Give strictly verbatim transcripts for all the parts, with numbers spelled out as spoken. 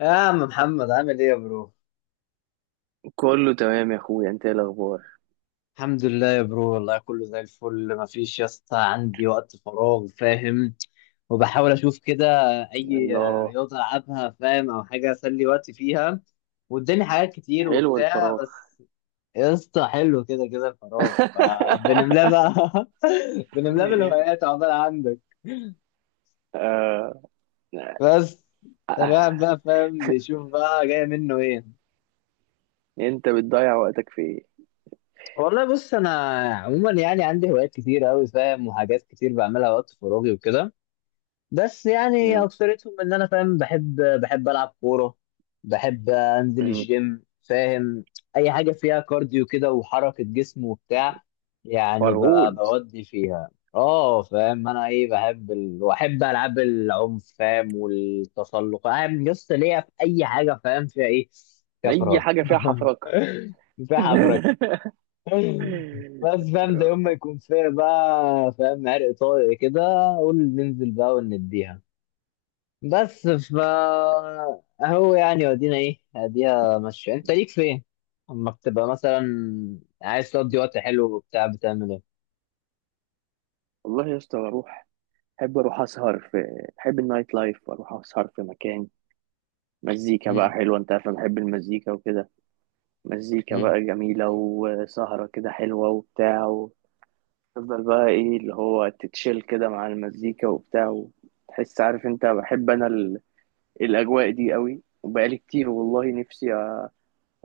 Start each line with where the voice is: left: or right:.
left: يا عم محمد، عامل ايه يا برو؟
right: كله تمام يا اخويا، انت ايه الاخبار؟
left: الحمد لله يا برو، والله كله زي الفل. مفيش يا اسطى، عندي وقت فراغ فاهم، وبحاول اشوف كده اي
right: الله.
left: رياضه العبها فاهم، او حاجه اسلي وقتي فيها. وقدامي حاجات كتير
right: حلو
left: وبتاع.
right: الفراغ.
left: بس يا اسطى، حلو كده كده الفراغ، فبنملاه بقى. بنملاه بالهوايات، عقبال عندك.
right: آه.
left: بس الواحد بقى فاهم بيشوف بقى جاي منه ايه.
right: انت بتضيع وقتك في ايه؟
left: والله بص، انا عموما يعني عندي هوايات كتير قوي فاهم، وحاجات كتير بعملها وقت فراغي وكده. بس يعني
right: مم.
left: اكثرتهم ان انا فاهم بحب بحب العب كوره، بحب انزل
right: مم.
left: الجيم فاهم. اي حاجه فيها كارديو كده وحركه جسم وبتاع. يعني ب-
right: فرهود.
left: بودي فيها. اه فاهم انا ايه بحب ال... واحب العاب العنف فاهم، والتسلق. انا لسه ليا في اي حاجه فاهم فيها ايه؟ فيها
right: اي
left: فرهدة.
right: حاجه فيها حفرقه.
left: في حفرك. بس فاهم، ده يوم ما يكون فيها بقى فاهم عرق طارق كده، قول ننزل بقى ونديها. بس فا اهو يعني ودينا ايه اديها ماشية، انت ليك فين. اما بتبقى مثلا عايز تقضي وقت حلو وبتاع، بتعمل ايه؟
right: والله يا اسطى بروح. احب اروح اسهر في احب النايت لايف، اروح اسهر في مكان، مزيكا بقى
left: امم.
right: حلوه. انت عارف انا بحب المزيكا وكده. مزيكا
left: امم.
right: بقى جميله وسهره كده حلوه وبتاع. تفضل بقى ايه اللي هو تتشيل كده مع المزيكا وبتاع، وتحس، عارف انت، بحب انا ال- الاجواء دي قوي، وبقالي كتير والله نفسي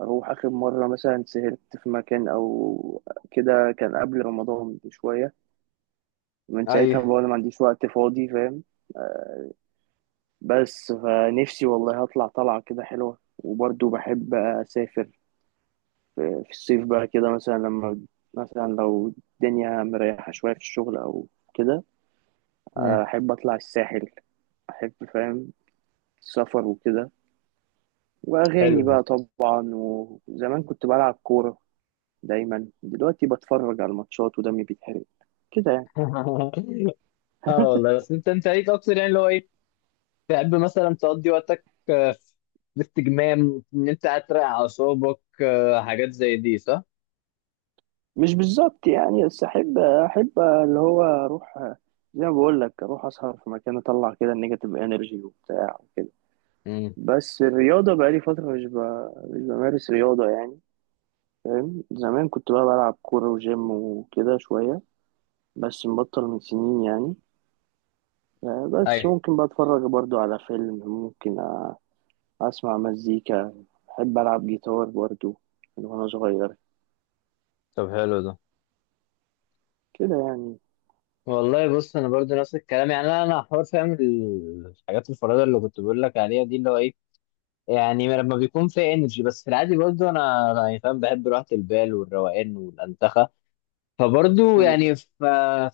right: اروح. اخر مرة مثلا سهرت في مكان او كده كان قبل رمضان بشوية. من
left: ايوه.
right: ساعتها بقى أنا ما عنديش وقت فاضي، فاهم. بس فنفسي والله هطلع طلعة كده حلوة، وبرضه بحب أسافر في في الصيف بقى كده، مثلا لما مثلا لو الدنيا مريحة شوية في الشغل أو كده.
left: امم.
right: أحب أطلع الساحل، احب فاهم السفر وكده.
left: حلو
right: واغاني
left: ده.
right: بقى طبعا، وزمان كنت بلعب كوره. دايما دلوقتي بتفرج على الماتشات ودمي بيتحرق كده يعني.
left: اه والله، بس انت انت ليك اكتر يعني اللي هو ايه، تحب مثلا تقضي وقتك آه، في استجمام، ان انت قاعد تراقع اعصابك آه، حاجات زي دي، صح؟
right: مش بالظبط يعني، بس احب احب اللي هو اروح، زي ما بقول لك اروح اسهر في مكان، اطلع كده النيجاتيف انرجي وبتاع. بس الرياضه بقى لي فتره، مش ب... مش بمارس رياضه يعني. فاهم زمان كنت بقى بلعب كوره وجيم وكده شويه، بس مبطل من سنين يعني. آه، بس
left: ايوه.
right: ممكن بقى اتفرج برضو على فيلم. ممكن آه، اسمع مزيكا. بحب العب جيتار برضو من وانا صغير
left: طب حلو ده.
right: كده يعني.
left: والله بص، انا برضو نفس الكلام يعني انا انا حوار فاهم ال- الحاجات الفريده اللي كنت بقول لك عليها دي اللي هو ايه، يعني لما بيكون في انرجي. بس في العادي برضو انا أنا يعني فاهم بحب راحه البال والروقان والانتخه، فبرضو
right: مم.
left: يعني ف-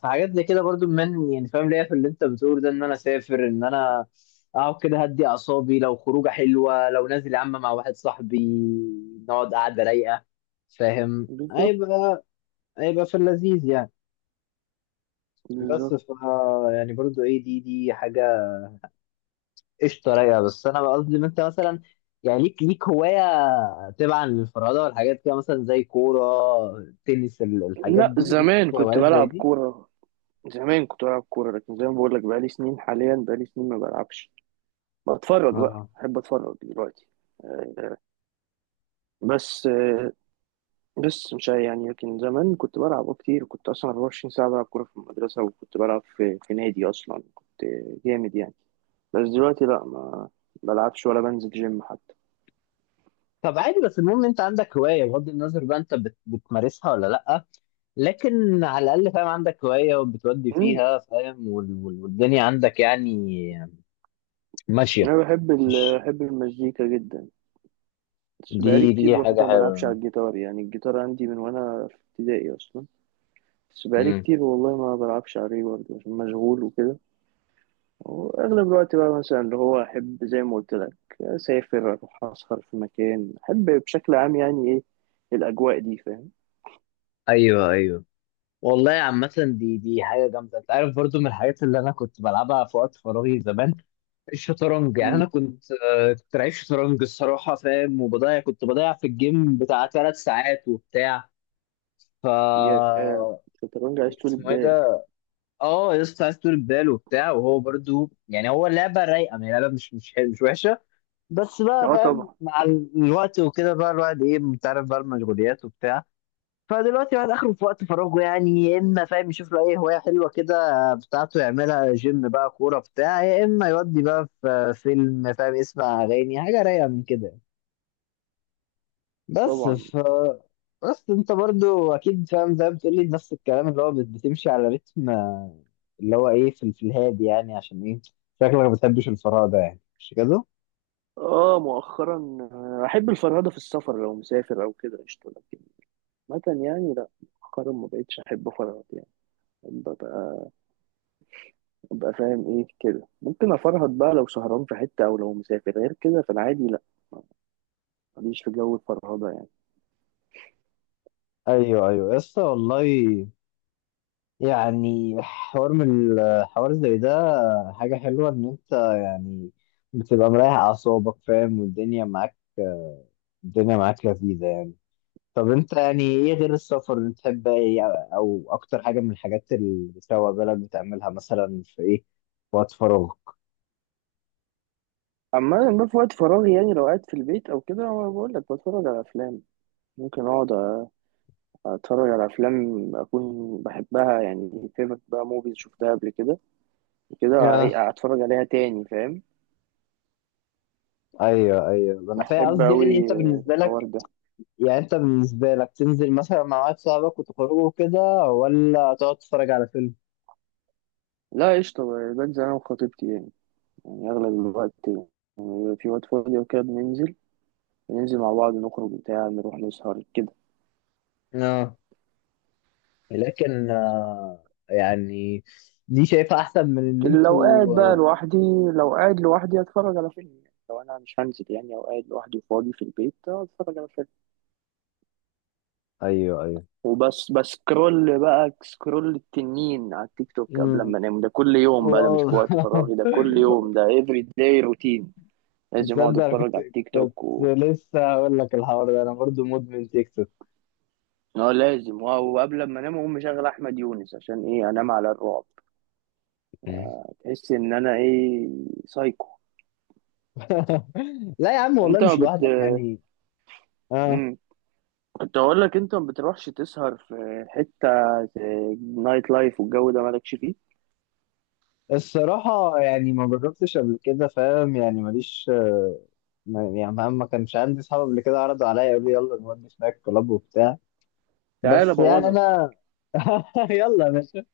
left: في حاجات زي كده برضو. من يعني فاهم ليا في اللي انت بتقول ده، ان انا اسافر، ان انا اقعد كده هدي اعصابي، لو خروجه حلوه، لو نازل يا عم مع واحد صاحبي نقعد قعده رايقه فاهم،
right: بالظبط.
left: هيبقى هيبقى في اللذيذ يعني. بس
right: بالظبط.
left: ف يعني برضو ايه، دي دي حاجه قشطه رايقه. بس انا بقى قصدي ان انت مثلا يعني ليك ليك هوايه، تبعا للفرهده والحاجات كده، مثلا زي كوره، تنس، ال- الحاجات
right: لا
left: دي، ليك
right: زمان كنت
left: هوايات زي
right: بلعب
left: دي؟
right: كورة، زمان كنت بلعب كورة لكن زي ما بقول لك بقالي سنين، حاليا بقالي سنين ما بلعبش. بتفرج بقى،
left: اه.
right: بحب اتفرج دلوقتي. آه، بس آه، بس مش عارف يعني. لكن زمان كنت بلعب آه، كتير. كنت اصلا 24 ساعة بلعب كورة في المدرسة، وكنت بلعب في, في نادي اصلا. كنت جامد يعني. بس دلوقتي لا، ما بلعبش ولا بنزل جيم حتى.
left: طب عادي، بس المهم انت عندك هوايه بغض النظر بقى انت بت بتمارسها ولا لا. لكن على الاقل فاهم عندك هوايه وبتودي
right: مم.
left: فيها فاهم، وال- وال- والدنيا عندك يعني ماشيه.
right: انا بحب ال...
left: مش
right: بحب المزيكا جدا. بس
left: دي
right: بقالي كتير
left: دي حاجه
right: برضه ما بلعبش على
left: حلوه؟
right: الجيتار، يعني الجيتار عندي من وانا في ابتدائي اصلا. بس بقالي
left: امم.
right: كتير والله ما بلعبش عليه برضه، عشان مشغول وكده. واغلب الوقت بقى مثلا اللي هو احب، زي ما قلت لك، اسافر، اروح اسهر في مكان. احب بشكل عام يعني ايه الاجواء دي، فاهم.
left: ايوه ايوه. والله عامة، دي دي حاجة جامدة. أنت عارف برضو من الحاجات اللي أنا كنت بلعبها في وقت فراغي زمان، الشطرنج. يعني
right: امم.
left: أنا كنت آه، كنت لعيب شطرنج الصراحة فاهم، وبضيع كنت بضيع في الجيم بتاع ثلاث ساعات وبتاع. ف
right: يا الشطرنج عايز طول
left: اسمه إيه
right: بال.
left: ده؟ أه يا اسطى، عايز طول بال وبتاع، وهو برضو يعني هو لعبة رايقة، يعني لعبة مش مش حلوة، مش وحشة. بس بقى
right: اه
left: فاهم
right: طبعا.
left: مع الوقت وكده بقى الواحد إيه، أنت عارف بقى، المشغوليات وبتاع. فدلوقتي الواحد اخره في وقت فراغه يعني يا اما فاهم يشوف له اي هوايه حلوه كده بتاعته يعملها، جيم بقى كوره بتاع، يا اما يودي بقى في فيلم فاهم، يسمع اغاني، حاجه رايقه من كده. بس
right: طبعا
left: ف بس انت برضو اكيد فاهم زي ما بتقول لي نفس الكلام، اللي هو بت- بتمشي على رتم آه، اللي هو ايه، في في الهادي يعني، عشان ايه شكلك ما بتحبش الفراغ ده، يعني مش كده؟
right: اه. مؤخرا آه، احب الفرهده في السفر، لو مسافر او كده قشطه. لكن مثلا يعني لا، مؤخرا ما بقتش احب افرهد يعني. ببقى ببقى فاهم ايه كده. ممكن افرهد بقى لو سهران في حته او لو مسافر، غير كده في العادي لا، ماليش في جو الفرهده يعني.
left: ايوه ايوه يا اسطى والله. يعني حوار من الحوار زي ده حاجة حلوة، إن أنت يعني بتبقى مريح أعصابك فاهم والدنيا معاك، الدنيا معاك لذيذة يعني. طب أنت يعني إيه غير السفر اللي بتحب إيه؟ أو أكتر حاجة من الحاجات اللي بتروق بالك بتعملها مثلا، في إيه في وقت فراغك؟
right: اما انا في وقت فراغي يعني لو قاعد في البيت او كده، أنا بقول لك بتفرج على افلام. ممكن اقعد اتفرج على افلام اكون بحبها يعني، فيفرت بقى موفيز شفتها قبل كده وكده، أعي-
left: آه.
right: اتفرج عليها تاني، فاهم.
left: أيوه أيوه أنا فاهم.
right: احب
left: قصدي
right: اوي
left: يعني أنت بالنسبة
right: الحوار
left: لك،
right: ده.
left: يعني أنت بالنسبة لك تنزل مثلا مع واحد صاحبك وتخرجوا كده، ولا تقعد تتفرج على فيلم؟
right: لا قشطة، ب- بنزل أنا وخطيبتي يعني. يعني أغلب الوقت يعني في وقت فاضي وكده بننزل بننزل مع بعض، نخرج بتاع، نروح نسهر كده.
left: آه. لكن آه، يعني دي شايفها احسن من ان
right: لو
left: انتوا
right: قاعد بقى
left: آه،
right: لوحدي، لو قاعد لوحدي أتفرج على فيلم. يعني لو أنا مش هنزل يعني أو قاعد لوحدي فاضي في البيت أتفرج على فيلم،
left: ايوه ايوه.
right: وبس. بسكرول بقى، سكرول التنين على التيك توك قبل
left: مم،
right: ما أنام. ده كل يوم بقى، ده
left: واو.
right: مش في وقت فراغي، ده كل يوم، ده every day روتين. لازم أقعد
left: تصدق انا
right: أتفرج
left: كنت
right: على التيك توك.
left: كنت لسه هقول لك الحوار ده، انا برضو مدمن تيك توك.
right: اه لازم. اه، وقبل ما انام اقوم مشغل احمد يونس عشان ايه انام على الرعب.
left: مم.
right: تحس ان انا ايه، سايكو.
left: لا يا عم، والله
right: انت ما
left: مش
right: بت.
left: لوحدك يعني. اه.
right: مم. كنت اقول لك، انت ما بتروحش تسهر في حته؟ نايت لايف والجو ده مالكش فيه؟
left: الصراحة يعني ما جربتش قبل كده فاهم، يعني ماليش آه، ما- يعني ما ما كانش عندي صحاب قبل كده عرضوا عليا يقولوا لي يلا نودي سناك كلاب وبتاع.
right: تعال
left: بس يعني
right: ابوظك.
left: انا. يلا يا باشا.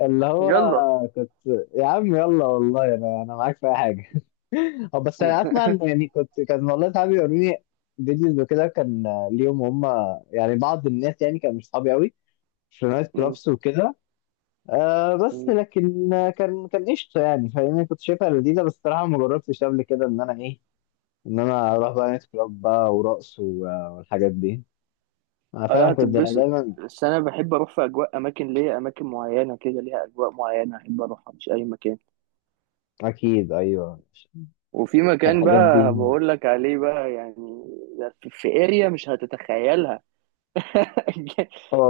left: اللي
right: يلا.
left: هو كنت. يا عم يلا والله، انا انا معاك في اي حاجه. هو بس انا اسمع، ان يعني كنت كان والله صحابي يوروني فيديوز وكده، كان ليهم هم يعني بعض الناس يعني كانوا مش صحابي قوي، في نايت
right: مم.
left: كلابس وكده. آه بس
right: مم.
left: لكن آه، كان كان قشطه يعني فاهمني، كنت شايفها لذيذه. بس الصراحه ما جربتش قبل كده ان انا ايه، ان انا اروح بقى نايت كلاب بقى، ورقص و- والحاجات دي. انا
right: اه لا،
left: فاهم كنت
right: هتتبسط.
left: دايما.
right: بس انا بحب اروح في اجواء، اماكن ليا، اماكن معينه كده ليها اجواء معينه احب اروحها، مش اي مكان.
left: اكيد ايوه.
right: وفي مكان
left: الحاجات
right: بقى
left: دي.
right: بقول لك عليه بقى يعني، ده في اريا مش هتتخيلها.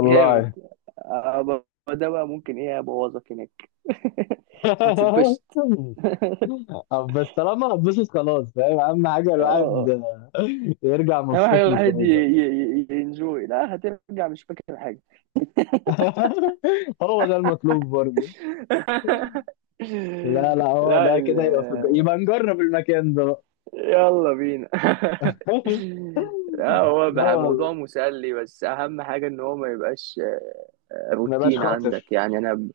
right: جامد. أبقى- ده بقى ممكن ايه ابوظك هناك. هتتبسط. اه.
left: أب- بس طالما هتبسط خلاص فاهم، اهم حاجه
right: آه.
left: الواحد يرجع
right: اهم حاجه
left: مبسوط من
right: الواحد
left: الخروجه.
right: ينجوي. لا هترجع مش فاكر حاجه.
left: هو ده المطلوب برضه. لا لا، هو
right: لا.
left: ده
right: ال...
left: كده، يبقى في الج- يبقى نجرب المكان ده بقى.
right: يلا بينا. لا، هو
left: لا
right: بقى
left: والله،
right: موضوع مسلي، بس اهم حاجه ان هو ما يبقاش
left: ما بقاش
right: روتين عندك
left: خاطر.
right: يعني. انا ب-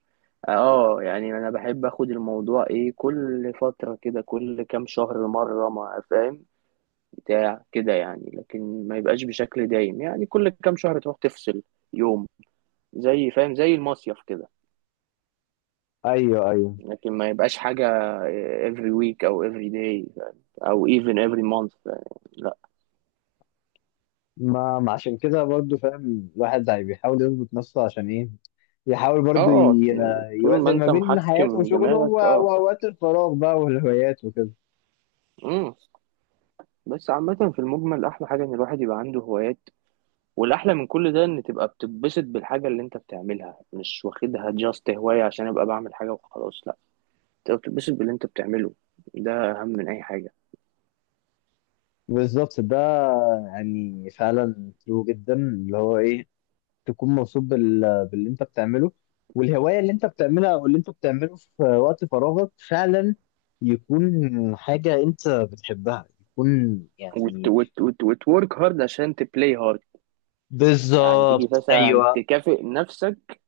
right: اه يعني انا بحب اخد الموضوع ايه كل فترة كده، كل كام شهر مرة ما فاهم بتاع كده يعني. لكن ما يبقاش بشكل دايم، يعني كل كام شهر تروح تفصل يوم، زي فاهم زي المصيف كده.
left: ايوه ايوه.
right: لكن ما يبقاش حاجة آه، every week او every day او even every month، لا.
left: ما ما عشان كده برضه فاهم الواحد هي بيحاول يظبط نفسه عشان ايه، يحاول برضه
right: اه،
left: ي-
right: طول ما
left: يوازن ما
right: انت
left: بين حياته
right: محكم
left: وشغله و-
right: دماغك اه.
left: واوقات الفراغ بقى والهوايات وكده.
right: امم. بس عامة في المجمل أحلى حاجة إن الواحد يبقى عنده هوايات. والاحلى من كل ده ان تبقى بتتبسط بالحاجه اللي انت بتعملها، مش واخدها جاست هوايه عشان ابقى بعمل حاجه وخلاص. لا، تبقى بتتبسط باللي انت بتعمله، ده اهم من اي حاجه.
left: بالظبط ده، يعني فعلا ترو جدا اللي هو ايه، تكون مبسوط بال... باللي انت بتعمله، والهوايه اللي انت بتعملها او اللي انت بتعمله في وقت فراغك فعلا يكون حاجه انت بتحبها يكون
right: وت
left: يعني.
right: وت وت وتورك هارد عشان تبلاي هارد. يعني تيجي
left: بالظبط
right: مثلا
left: ايوه.
right: تكافئ نفسك،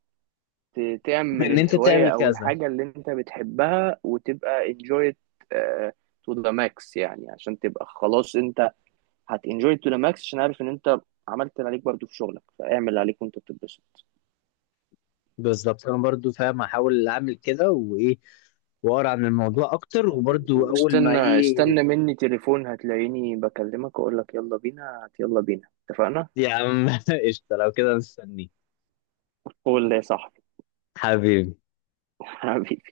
right: ت- تعمل
left: ان انت
right: الهوايه
left: تعمل
right: او
left: كذا.
right: الحاجه اللي انت بتحبها وتبقى enjoy it آه، to the max يعني. عشان تبقى خلاص انت هت enjoy it to the max، عشان عارف ان انت عملت اللي عليك برضو في شغلك، فاعمل اللي عليك وانت بتتبسط.
left: بالظبط. انا برضو فاهم احاول اعمل كده، وايه واقرا عن الموضوع اكتر، وبرضو اول ما
right: واستنى
left: ايه.
right: استنى مني تليفون، هتلاقيني بكلمك واقول لك يلا بينا، هات يلا بينا، اتفقنا.
left: يا عم قشطه، لو كده مستنيك.
right: قول لي يا صاحبي.
left: حبيبي.
right: حبيبي.